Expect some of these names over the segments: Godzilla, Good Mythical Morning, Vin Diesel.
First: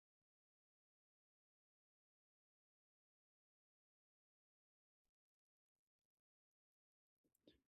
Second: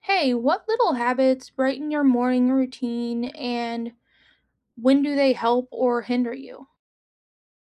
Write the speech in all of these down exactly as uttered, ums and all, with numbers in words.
Hey, what little habits brighten your morning routine and when do they help or hinder you?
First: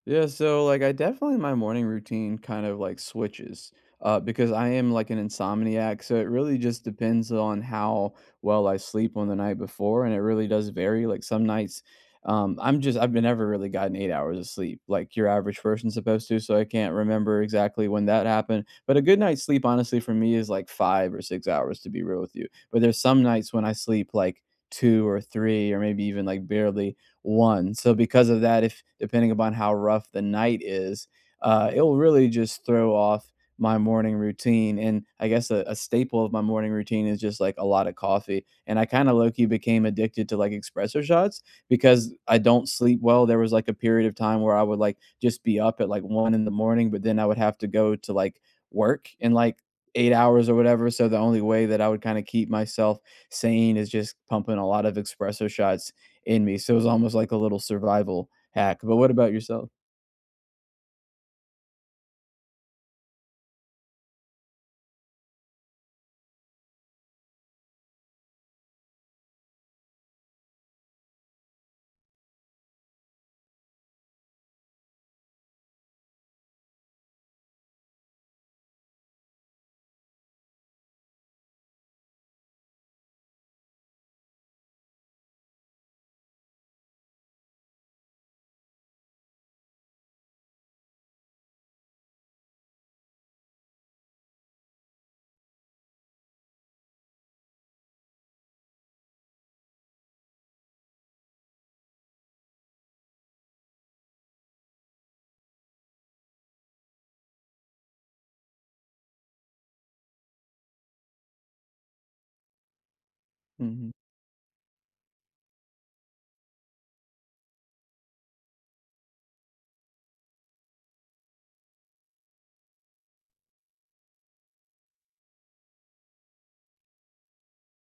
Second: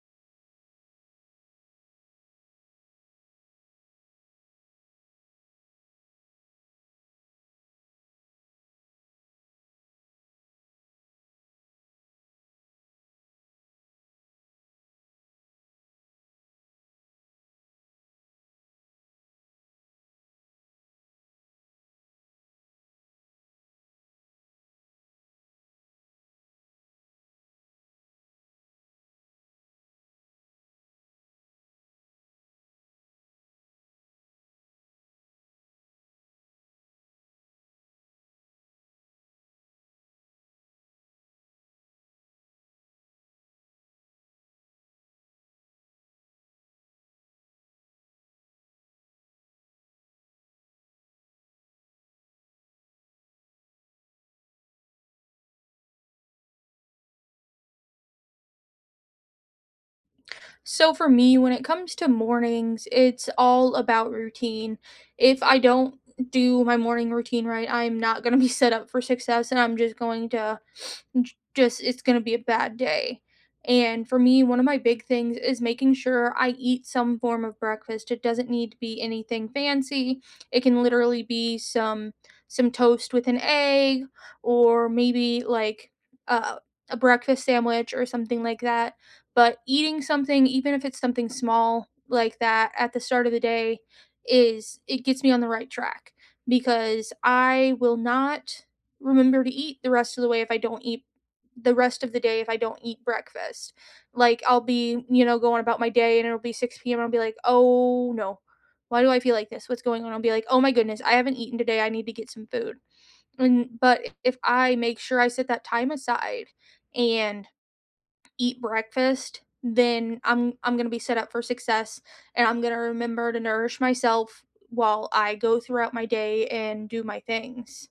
Yeah, so like I definitely my morning routine kind of like switches uh, because I am like an insomniac, so it really just depends on how well I sleep on the night before, and it really does vary. Like some nights, um, I'm just I've never really gotten eight hours of sleep like your average person's supposed to, so I can't remember exactly when that happened. But a good night's sleep, honestly, for me is like five or six hours to be real with you. But there's some nights when I sleep like two or three or maybe even like barely one. So because of that, if depending upon how rough the night is, uh, it will really just throw off my morning routine. And I guess a, a staple of my morning routine is just like a lot of coffee. And I kind of low key became addicted to like espresso shots because I don't sleep well. There was like a period of time where I would like just be up at like one in the morning, but then I would have to go to like work in like eight hours or whatever. So the only way that I would kind of keep myself sane is just pumping a lot of espresso shots in me, so it was almost like a little survival hack. But what about yourself? So, for me, when it comes to mornings, it's all about routine. If I don't do my morning routine right, I'm not going to be set up for success and I'm just going to j- just it's going to be a bad day. And for me, one of my big things is making sure I eat some form of breakfast. It doesn't need to be anything fancy. It can literally be some some toast with an egg or maybe like uh, a breakfast sandwich or something like that. But eating something, even if it's something small like that at the start of the day, is it gets me on the right track because I will not remember to eat the rest of the way if I don't eat the rest of the day if I don't eat breakfast. Like I'll be, you know, going about my day and it'll be six p m and I'll be like, oh no, why do I feel like this? What's going on? I'll be like, oh my goodness, I haven't eaten today. I need to get some food. And Mhm. but if I make sure I set that time aside and eat breakfast, then I'm I'm gonna be set up for success and I'm gonna remember to nourish myself while I go throughout my day and do my things.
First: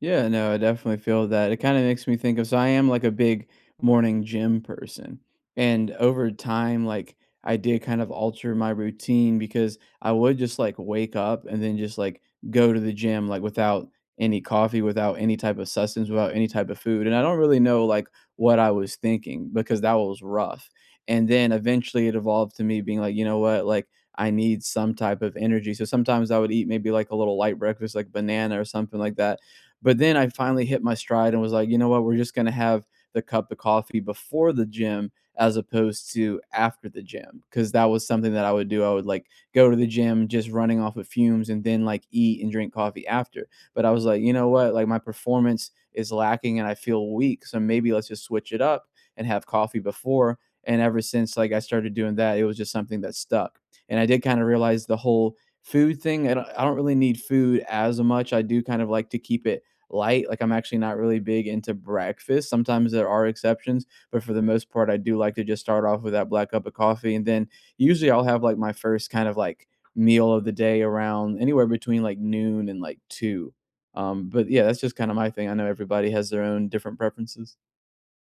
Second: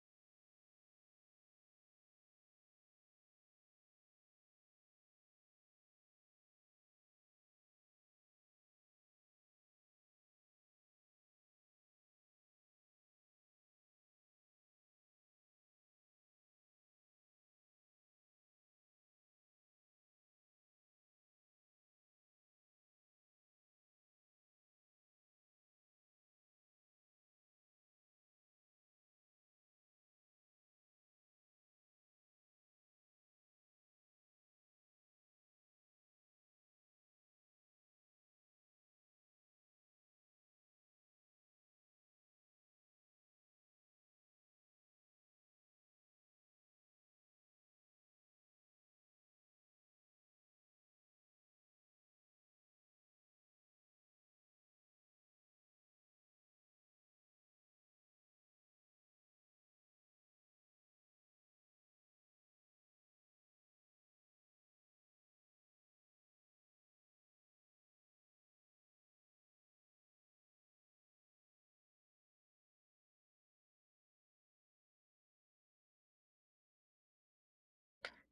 Yeah, no, I definitely feel that. It kind of makes me think of, so I am like a big morning gym person. And over time, like I did kind of alter my routine because I would just like wake up and then just like go to the gym like without any coffee, without any type of sustenance, without any type of food. And I don't really know like what I was thinking because that was rough. And then eventually it evolved to me being like, you know what, like I need some type of energy. So sometimes I would eat maybe like a little light breakfast, like banana or something like that, but then I finally hit my stride and was like, you know what? We're just going to have the cup of coffee before the gym as opposed to after the gym because that was something that I would do. I would like go to the gym just running off of fumes and then like eat and drink coffee after. But I was like, you know what? Like my performance is lacking and I feel weak. So maybe let's just switch it up and have coffee before. And ever since like I started doing that, it was just something that stuck. And I did kind of realize the whole food thing. I don't, I don't really need food as much. I do kind of like to keep it light. Like I'm actually not really big into breakfast. Sometimes there are exceptions, but for the most part, I do like to just start off with that black cup of coffee. And then usually I'll have like my first kind of like meal of the day around anywhere between like noon and like two. Um, but yeah, that's just kind of my thing. I know everybody has their own different preferences.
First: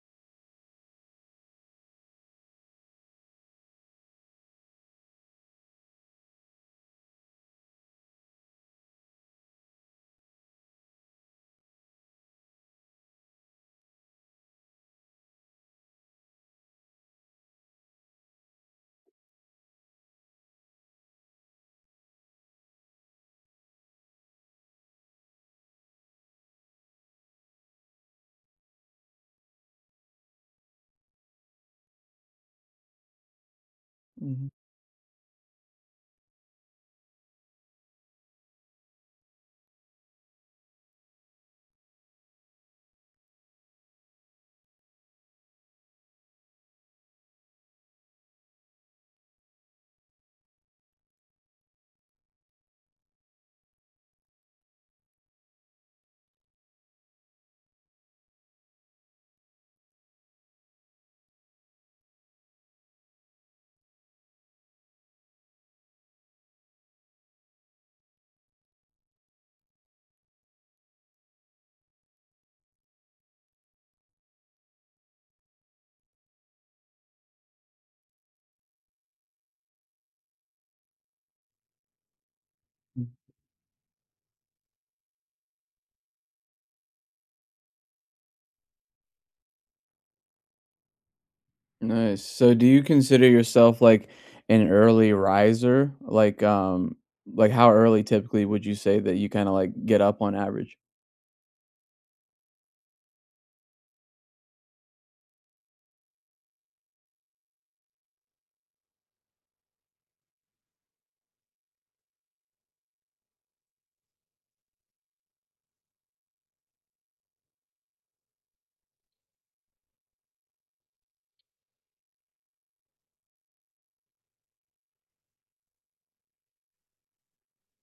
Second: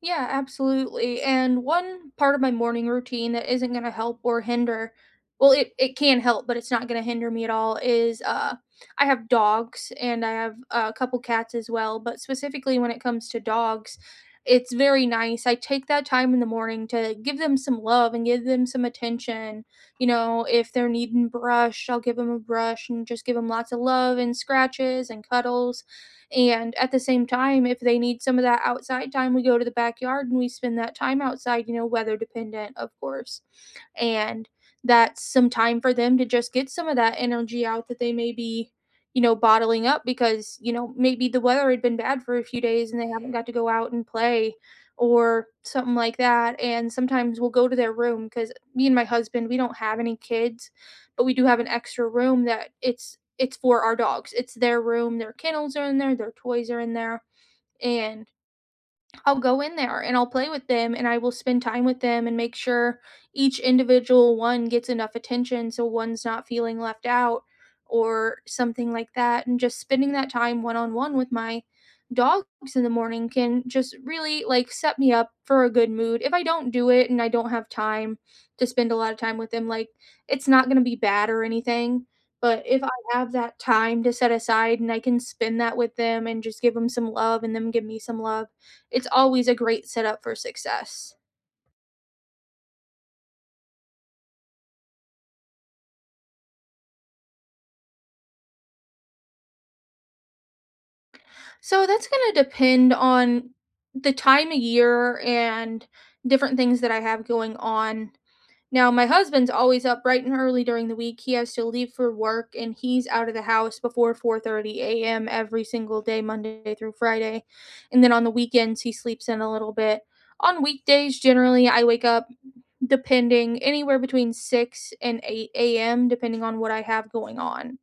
Yeah, absolutely. And one part of my morning routine that isn't going to help or hinder, well, it, it can help, but it's not going to hinder me at all, is uh, I have dogs and I have a couple cats as well. But specifically when it comes to dogs, it's very nice. I take that time in the morning to give them some love and give them some attention. You know, if they're needing brush, I'll give them a brush and just give them lots of love and scratches and cuddles and at the same time, if they need some of that outside time, we go to the backyard and we spend that time outside, you know, weather dependent, of course. And Mhm. that's some time for them to just get some of that energy out that they may be, you know, bottling up because, you know, maybe the weather had been bad for a few days and they haven't got to go out and play or something like that. And sometimes we'll go to their room because me and my husband, we don't have any kids, but we do have an extra room that it's it's for our dogs. It's their room, their kennels are in there, their toys are in there, and I'll go in there and I'll play with them and I will spend time with them and make sure each individual one gets enough attention so one's not feeling left out or something like that. And just spending that time one on one with my dogs in the morning can just really like set me up for a good mood. If I don't do it and I don't have time to spend a lot of time with them, like it's not going to be bad or anything. But if I have that time to set aside and I can spend that with them and just give them some love and them give me some love, it's always a great setup for success. Nice. So do you consider yourself like an early riser? Like um like how early typically would you say that you kind of like get up on average? So that's going to depend on the time of year and different things that I have going on. Now, my husband's always up bright and early during the week. He has to leave for work and he's out of the house before four thirty a m every single day Monday through Friday. And then on the weekends he sleeps in a little bit. On weekdays generally I wake up depending anywhere between six and eight a m depending on what I have going on.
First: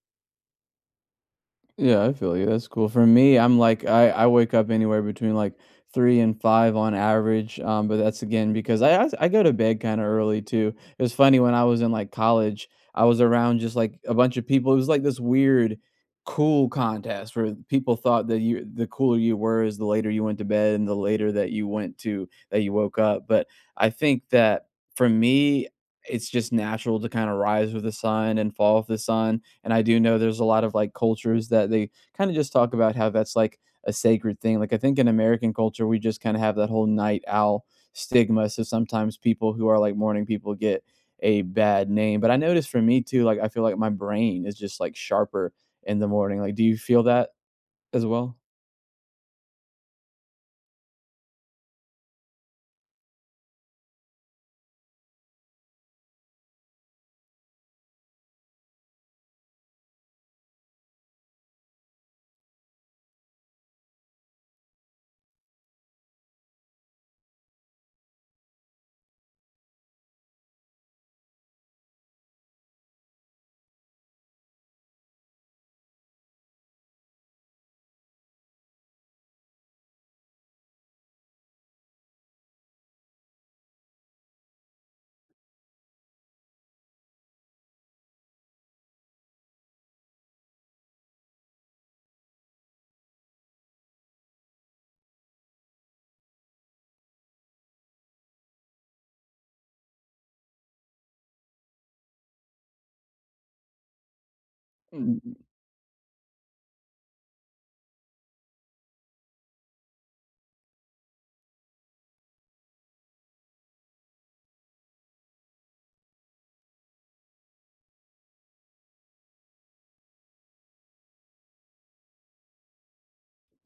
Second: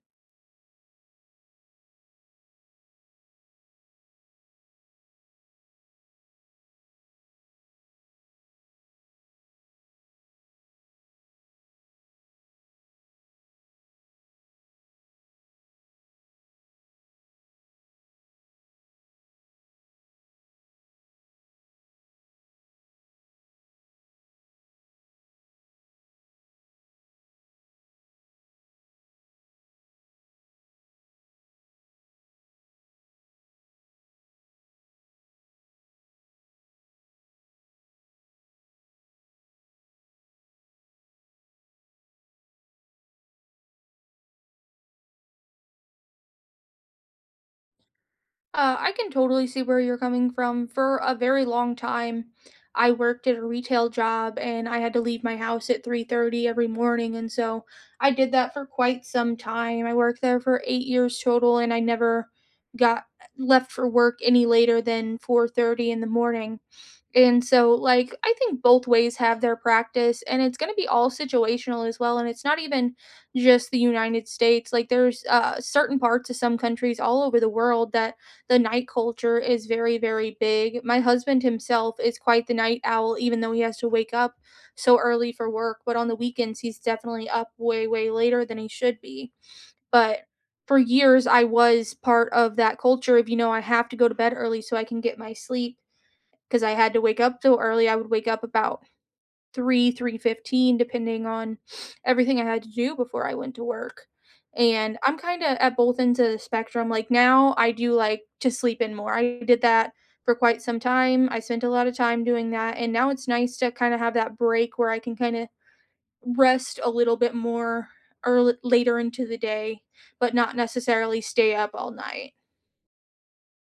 Yeah, I feel you. That's cool. For me, I'm like I I wake up anywhere between like three and five on average. Um, but that's again because I I, I go to bed kind of early too. It was funny when I was in like college, I was around just like a bunch of people. It was like this weird cool contest where people thought that you the cooler you were is the later you went to bed and the later that you went to that you woke up. But I think that for me, it's just natural to kind of rise with the sun and fall with the sun, and I do know there's a lot of like cultures that they kind of just talk about how that's like a sacred thing. Like I think in American culture, we just kind of have that whole night owl stigma. So sometimes people who are like morning people get a bad name. But I noticed for me too, like I feel like my brain is just like sharper in the morning. Like, do you feel that as well? Uh, I can totally see where you're coming from. For a very long time, I worked at a retail job and I had to leave my house at three thirty every morning and so I did that for quite some time. I worked there for eight years total and I never got left for work any later than four thirty in the morning. And so, like, I think both ways have their practice, and it's going to be all situational as well. And it's not even just the United States. Like, there's uh, certain parts of some countries all over the world that the night culture is very, very big. My husband himself is quite the night owl, even though he has to wake up so early for work. But on the weekends, he's definitely up way, way later than he should be. But for years, I was part of that culture of, you know, I have to go to bed early so I can get my sleep because I had to wake up so early. I would wake up about three, three fifteen, depending on everything I had to do before I went to work. And I'm kind of at both ends of the spectrum. Like now, I do like to sleep in more. I did that for quite some time. I spent a lot of time doing that, and now it's nice to kind of have that break where I can kind of rest a little bit more early later into the day, but not necessarily stay up all night.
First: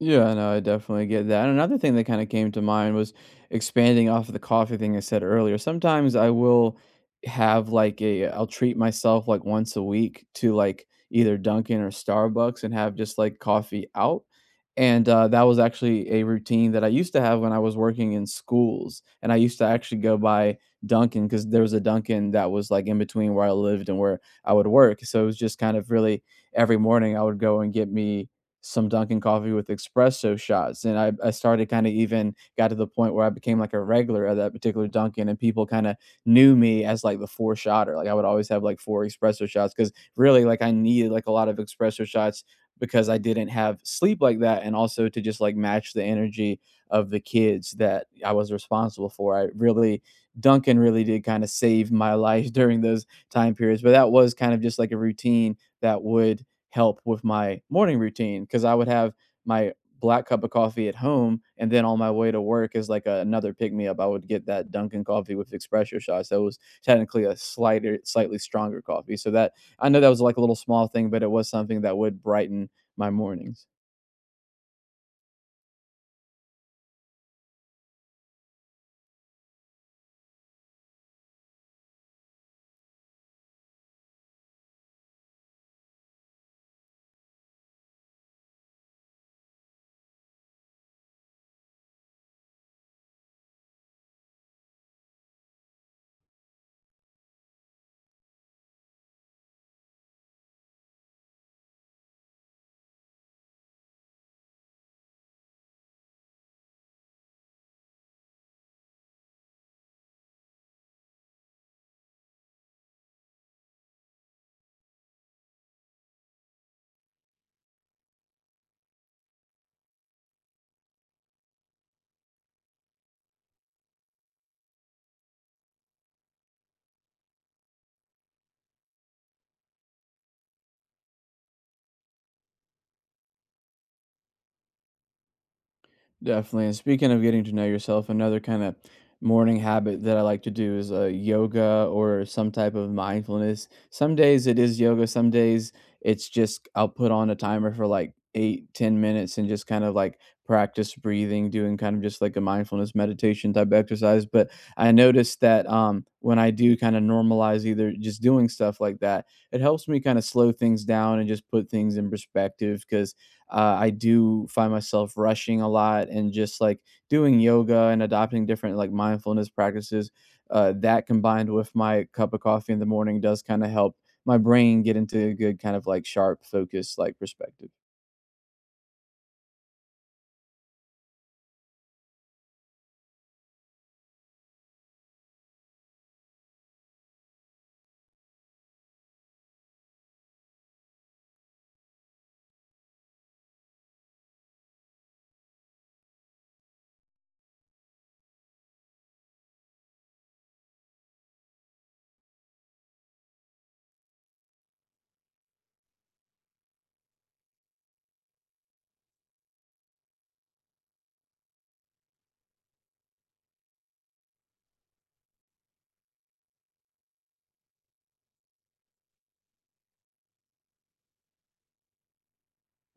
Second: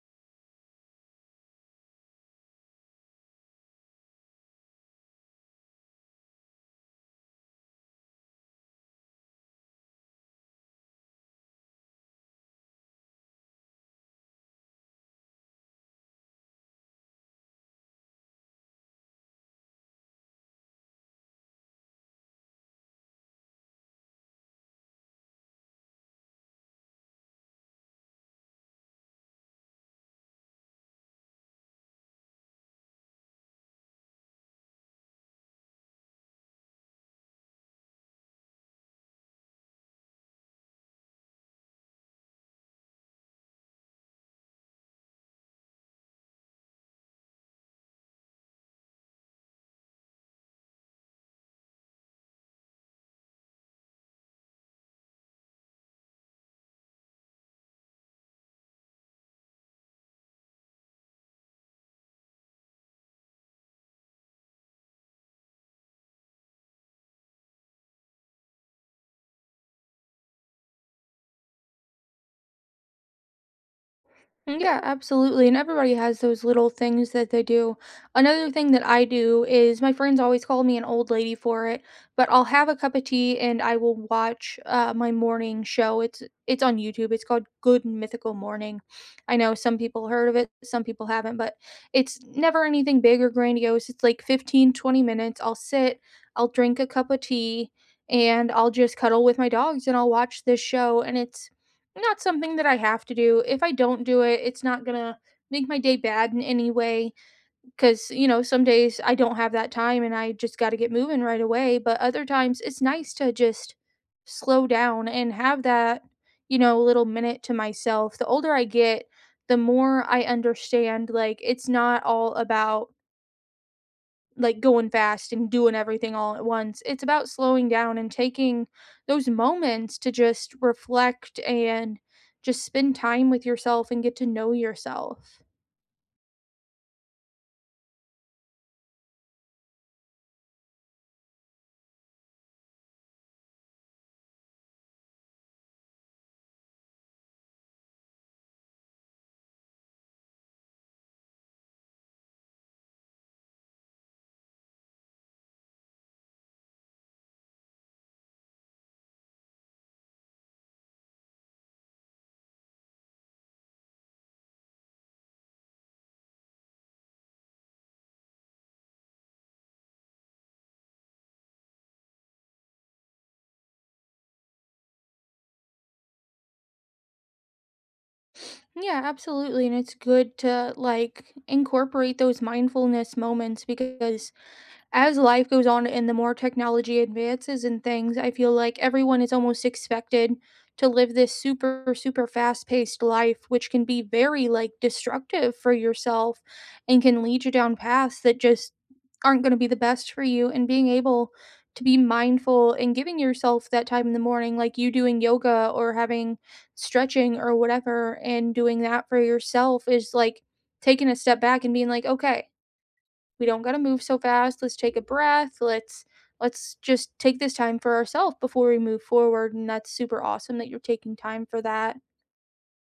Yeah, no, I definitely get that. And another thing that kind of came to mind was expanding off of the coffee thing I said earlier. Sometimes I will have like a, uh, I'll treat myself like once a week to like either Dunkin' or Starbucks and have just like coffee out. And uh, that was actually a routine that I used to have when I was working in schools. And I used to actually go by Dunkin' because there was a Dunkin' that was like in between where I lived and where I would work. So it was just kind of really every morning I would go and get me some Dunkin' coffee with espresso shots, and I I started kinda even got to the point where I became, like, a regular at that particular Dunkin', and people kinda knew me as, like, the four shotter, like, I would always have, like, four espresso shots because really, like, I needed, like, a lot of espresso shots because I didn't have sleep like that and also to just, like, match the energy of the kids that I was responsible for. I really Dunkin' really did kinda save my life during those time periods, but that was kind of just, like, a routine that would help with my morning routine because I would have my black cup of coffee at home, and then on my way to work is like a, another pick me up. I would get that Dunkin' coffee with espresso shots. That was technically a slighter, slightly stronger coffee. So that, I know that was like a little small thing, but it was something that would brighten my mornings. Mm, yeah, absolutely. And everybody has those little things that they do. Another thing that I do is my friends always call me an old lady for it, but I'll have a cup of tea and I will watch uh, my morning show. It's it's on YouTube. It's called Good Mythical Morning. I know some people heard of it, some people haven't, but it's never anything big or grandiose. It's like fifteen twenty minutes. I'll sit, I'll drink a cup of tea, and I'll just cuddle with my dogs and I'll watch this show and it's not something that I have to do. If I don't do it, it's not gonna make my day bad in any way. Cause, you know, some days I don't have that time and I just gotta get moving right away. But other times it's nice to just slow down and have that, you know, little minute to myself. The older I get, the more I understand, like, it's not all about like going fast and doing everything all at once. It's about slowing down and taking those moments to just reflect and just spend time with yourself and get to know yourself. Definitely. And speaking of getting to know yourself, another kind of morning habit that I like to do is uh, yoga or some type of mindfulness. Some days it is yoga, some days it's just I'll put on a timer for like eight, ten minutes and just kind of like practice breathing, doing kind of just like a mindfulness meditation type exercise. But I noticed that um, when I do kind of normalize either just doing stuff like that, it helps me kind of slow things down and just put things in perspective because uh, I do find myself rushing a lot and just like doing yoga and adopting different like mindfulness practices. Uh, that combined with my cup of coffee in the morning does kind of help my brain get into a good kind of like sharp focus like perspective. Yeah, absolutely. And it's good to like incorporate those mindfulness moments because as life goes on and the more technology advances and things, I feel like everyone is almost expected to live this super, super fast paced life, which can be very like destructive for yourself and can lead you down paths that just aren't going to be the best for you. And being able to be mindful and giving yourself that time in the morning, like you doing yoga or having stretching or whatever, and doing that for yourself is like taking a step back and being like, okay, we don't got to move so fast. Let's take a breath. Let's let's just take this time for ourselves before we move forward and that's super awesome that you're taking time for that.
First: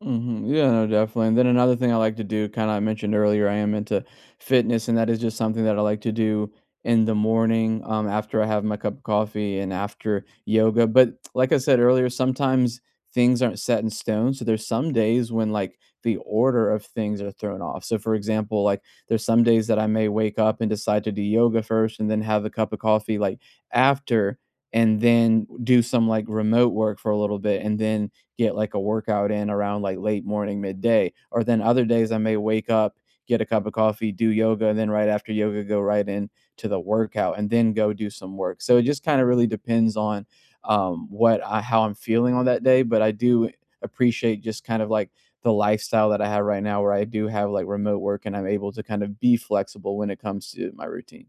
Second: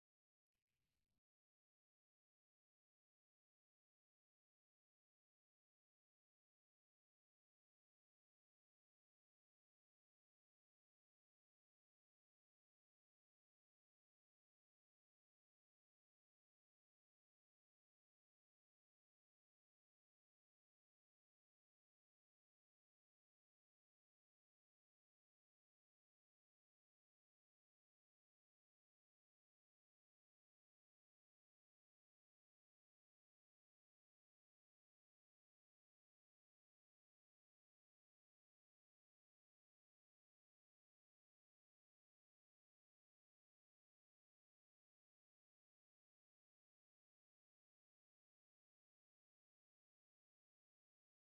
Mhm. Yeah, no, definitely. And then another thing I like to do, kind of I mentioned earlier, I am into fitness, and that is just something that I like to do in the morning um, after I have my cup of coffee and after yoga. But like I said earlier, sometimes things aren't set in stone. So there's some days when like the order of things are thrown off. So for example, like there's some days that I may wake up and decide to do yoga first and then have a cup of coffee like after and then do some like remote work for a little bit and then get like a workout in around like late morning, midday. Or then other days I may wake up, get a cup of coffee, do yoga, and then right after yoga, go right in to the workout and then go do some work. So it just kind of really depends on um, what I, how I'm feeling on that day. But I do appreciate just kind of like the lifestyle that I have right now, where I do have like remote work and I'm able to kind of be flexible when it comes to my routine.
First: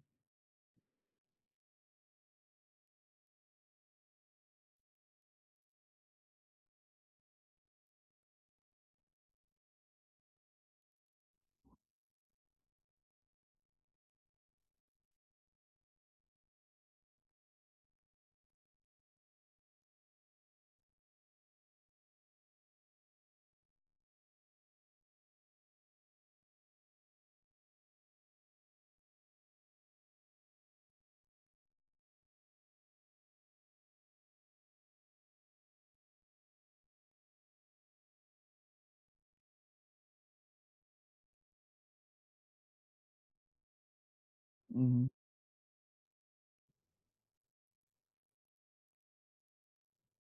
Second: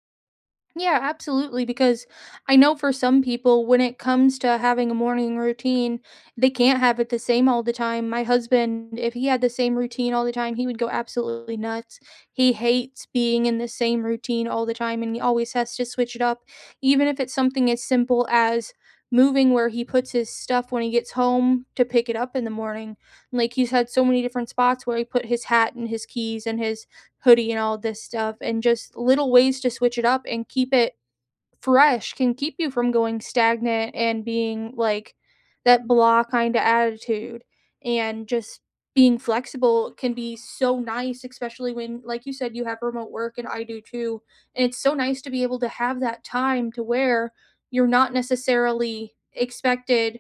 Yeah, absolutely. Because I know for some people, when it comes to having a morning routine, they can't have it the same all the time. My husband, if he had the same routine all the time, he would go absolutely nuts. He hates being in the same routine all the time and he always has to switch it up, even if it's something as simple as moving where he puts his stuff when he gets home to pick it up in the morning. Like he's had so many different spots where he put his hat and his keys and his hoodie and all this stuff and just little ways to switch it up and keep it fresh can keep you from going stagnant and being like that blah kind of attitude and just being flexible can be so nice especially when like you said you have remote work and I do too and it's so Mhm. nice to be able to have that time to where you're not necessarily expected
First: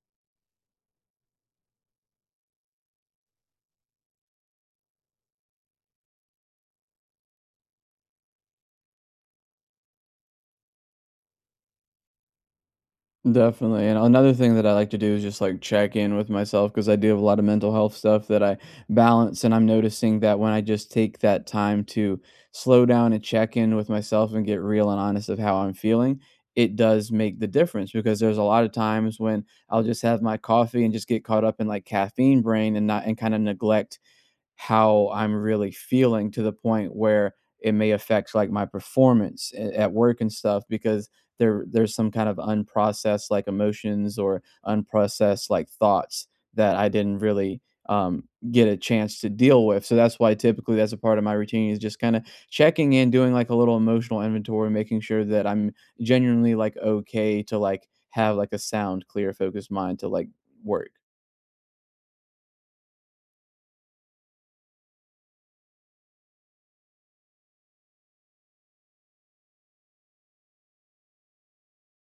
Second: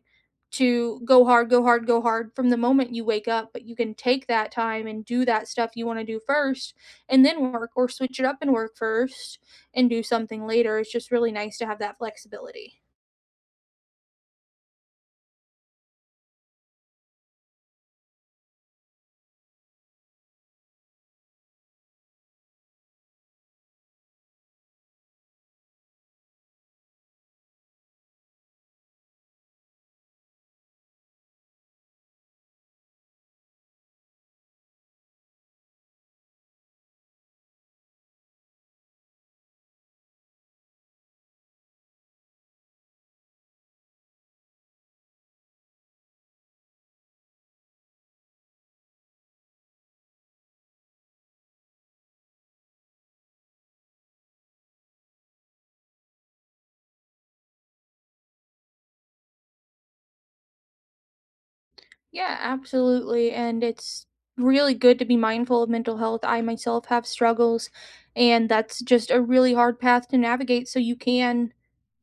to go hard go hard go hard from the moment you wake up but you can take that time and do that stuff you want to do first and then work or switch it up and work first and do something later. It's just really nice to have that flexibility. Definitely, and another thing that I like to do is just, like, check in with myself because I do have a lot of mental health stuff that I balance, and I'm noticing that when I just take that time to slow down and check in with myself and get real and honest of how I'm feeling, it does make the difference because there's a lot of times when I'll just have my coffee and just get caught up in, like, caffeine brain and not and kinda neglect how I'm really feeling to the point where it may affect like my performance a- at work and stuff because there there's some kind of unprocessed like emotions or unprocessed like thoughts that I didn't really um, get a chance to deal with. So that's why typically that's a part of my routine is just kind of checking in, doing like a little emotional inventory, making sure that I'm genuinely like okay to like have like a sound, clear, focused mind to like work. Yeah, absolutely. And it's really good to be mindful of mental health. I myself have struggles, and that's just a really hard path to navigate. So you can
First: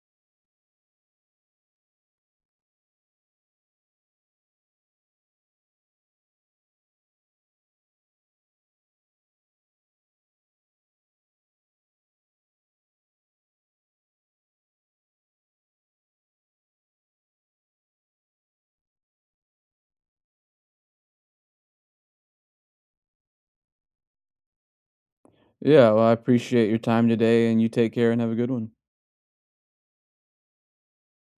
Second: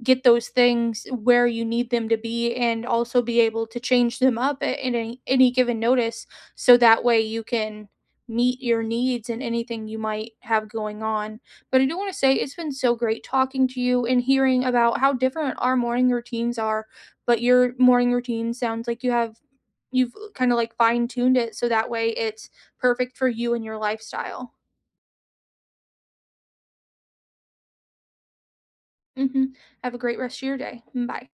get those things where you need them to be and also be able to change them up at any, any given notice so that way you can meet your needs and anything you might have going on. But I do want to say it's been so great talking to you and hearing about how different our morning routines are, but your morning routine sounds like you have you've kind of like fine-tuned it so that way it's perfect for you and your lifestyle. Yeah, well, I appreciate your time today and you take care and have a good one. Mhm. Have a great rest of your day. Bye.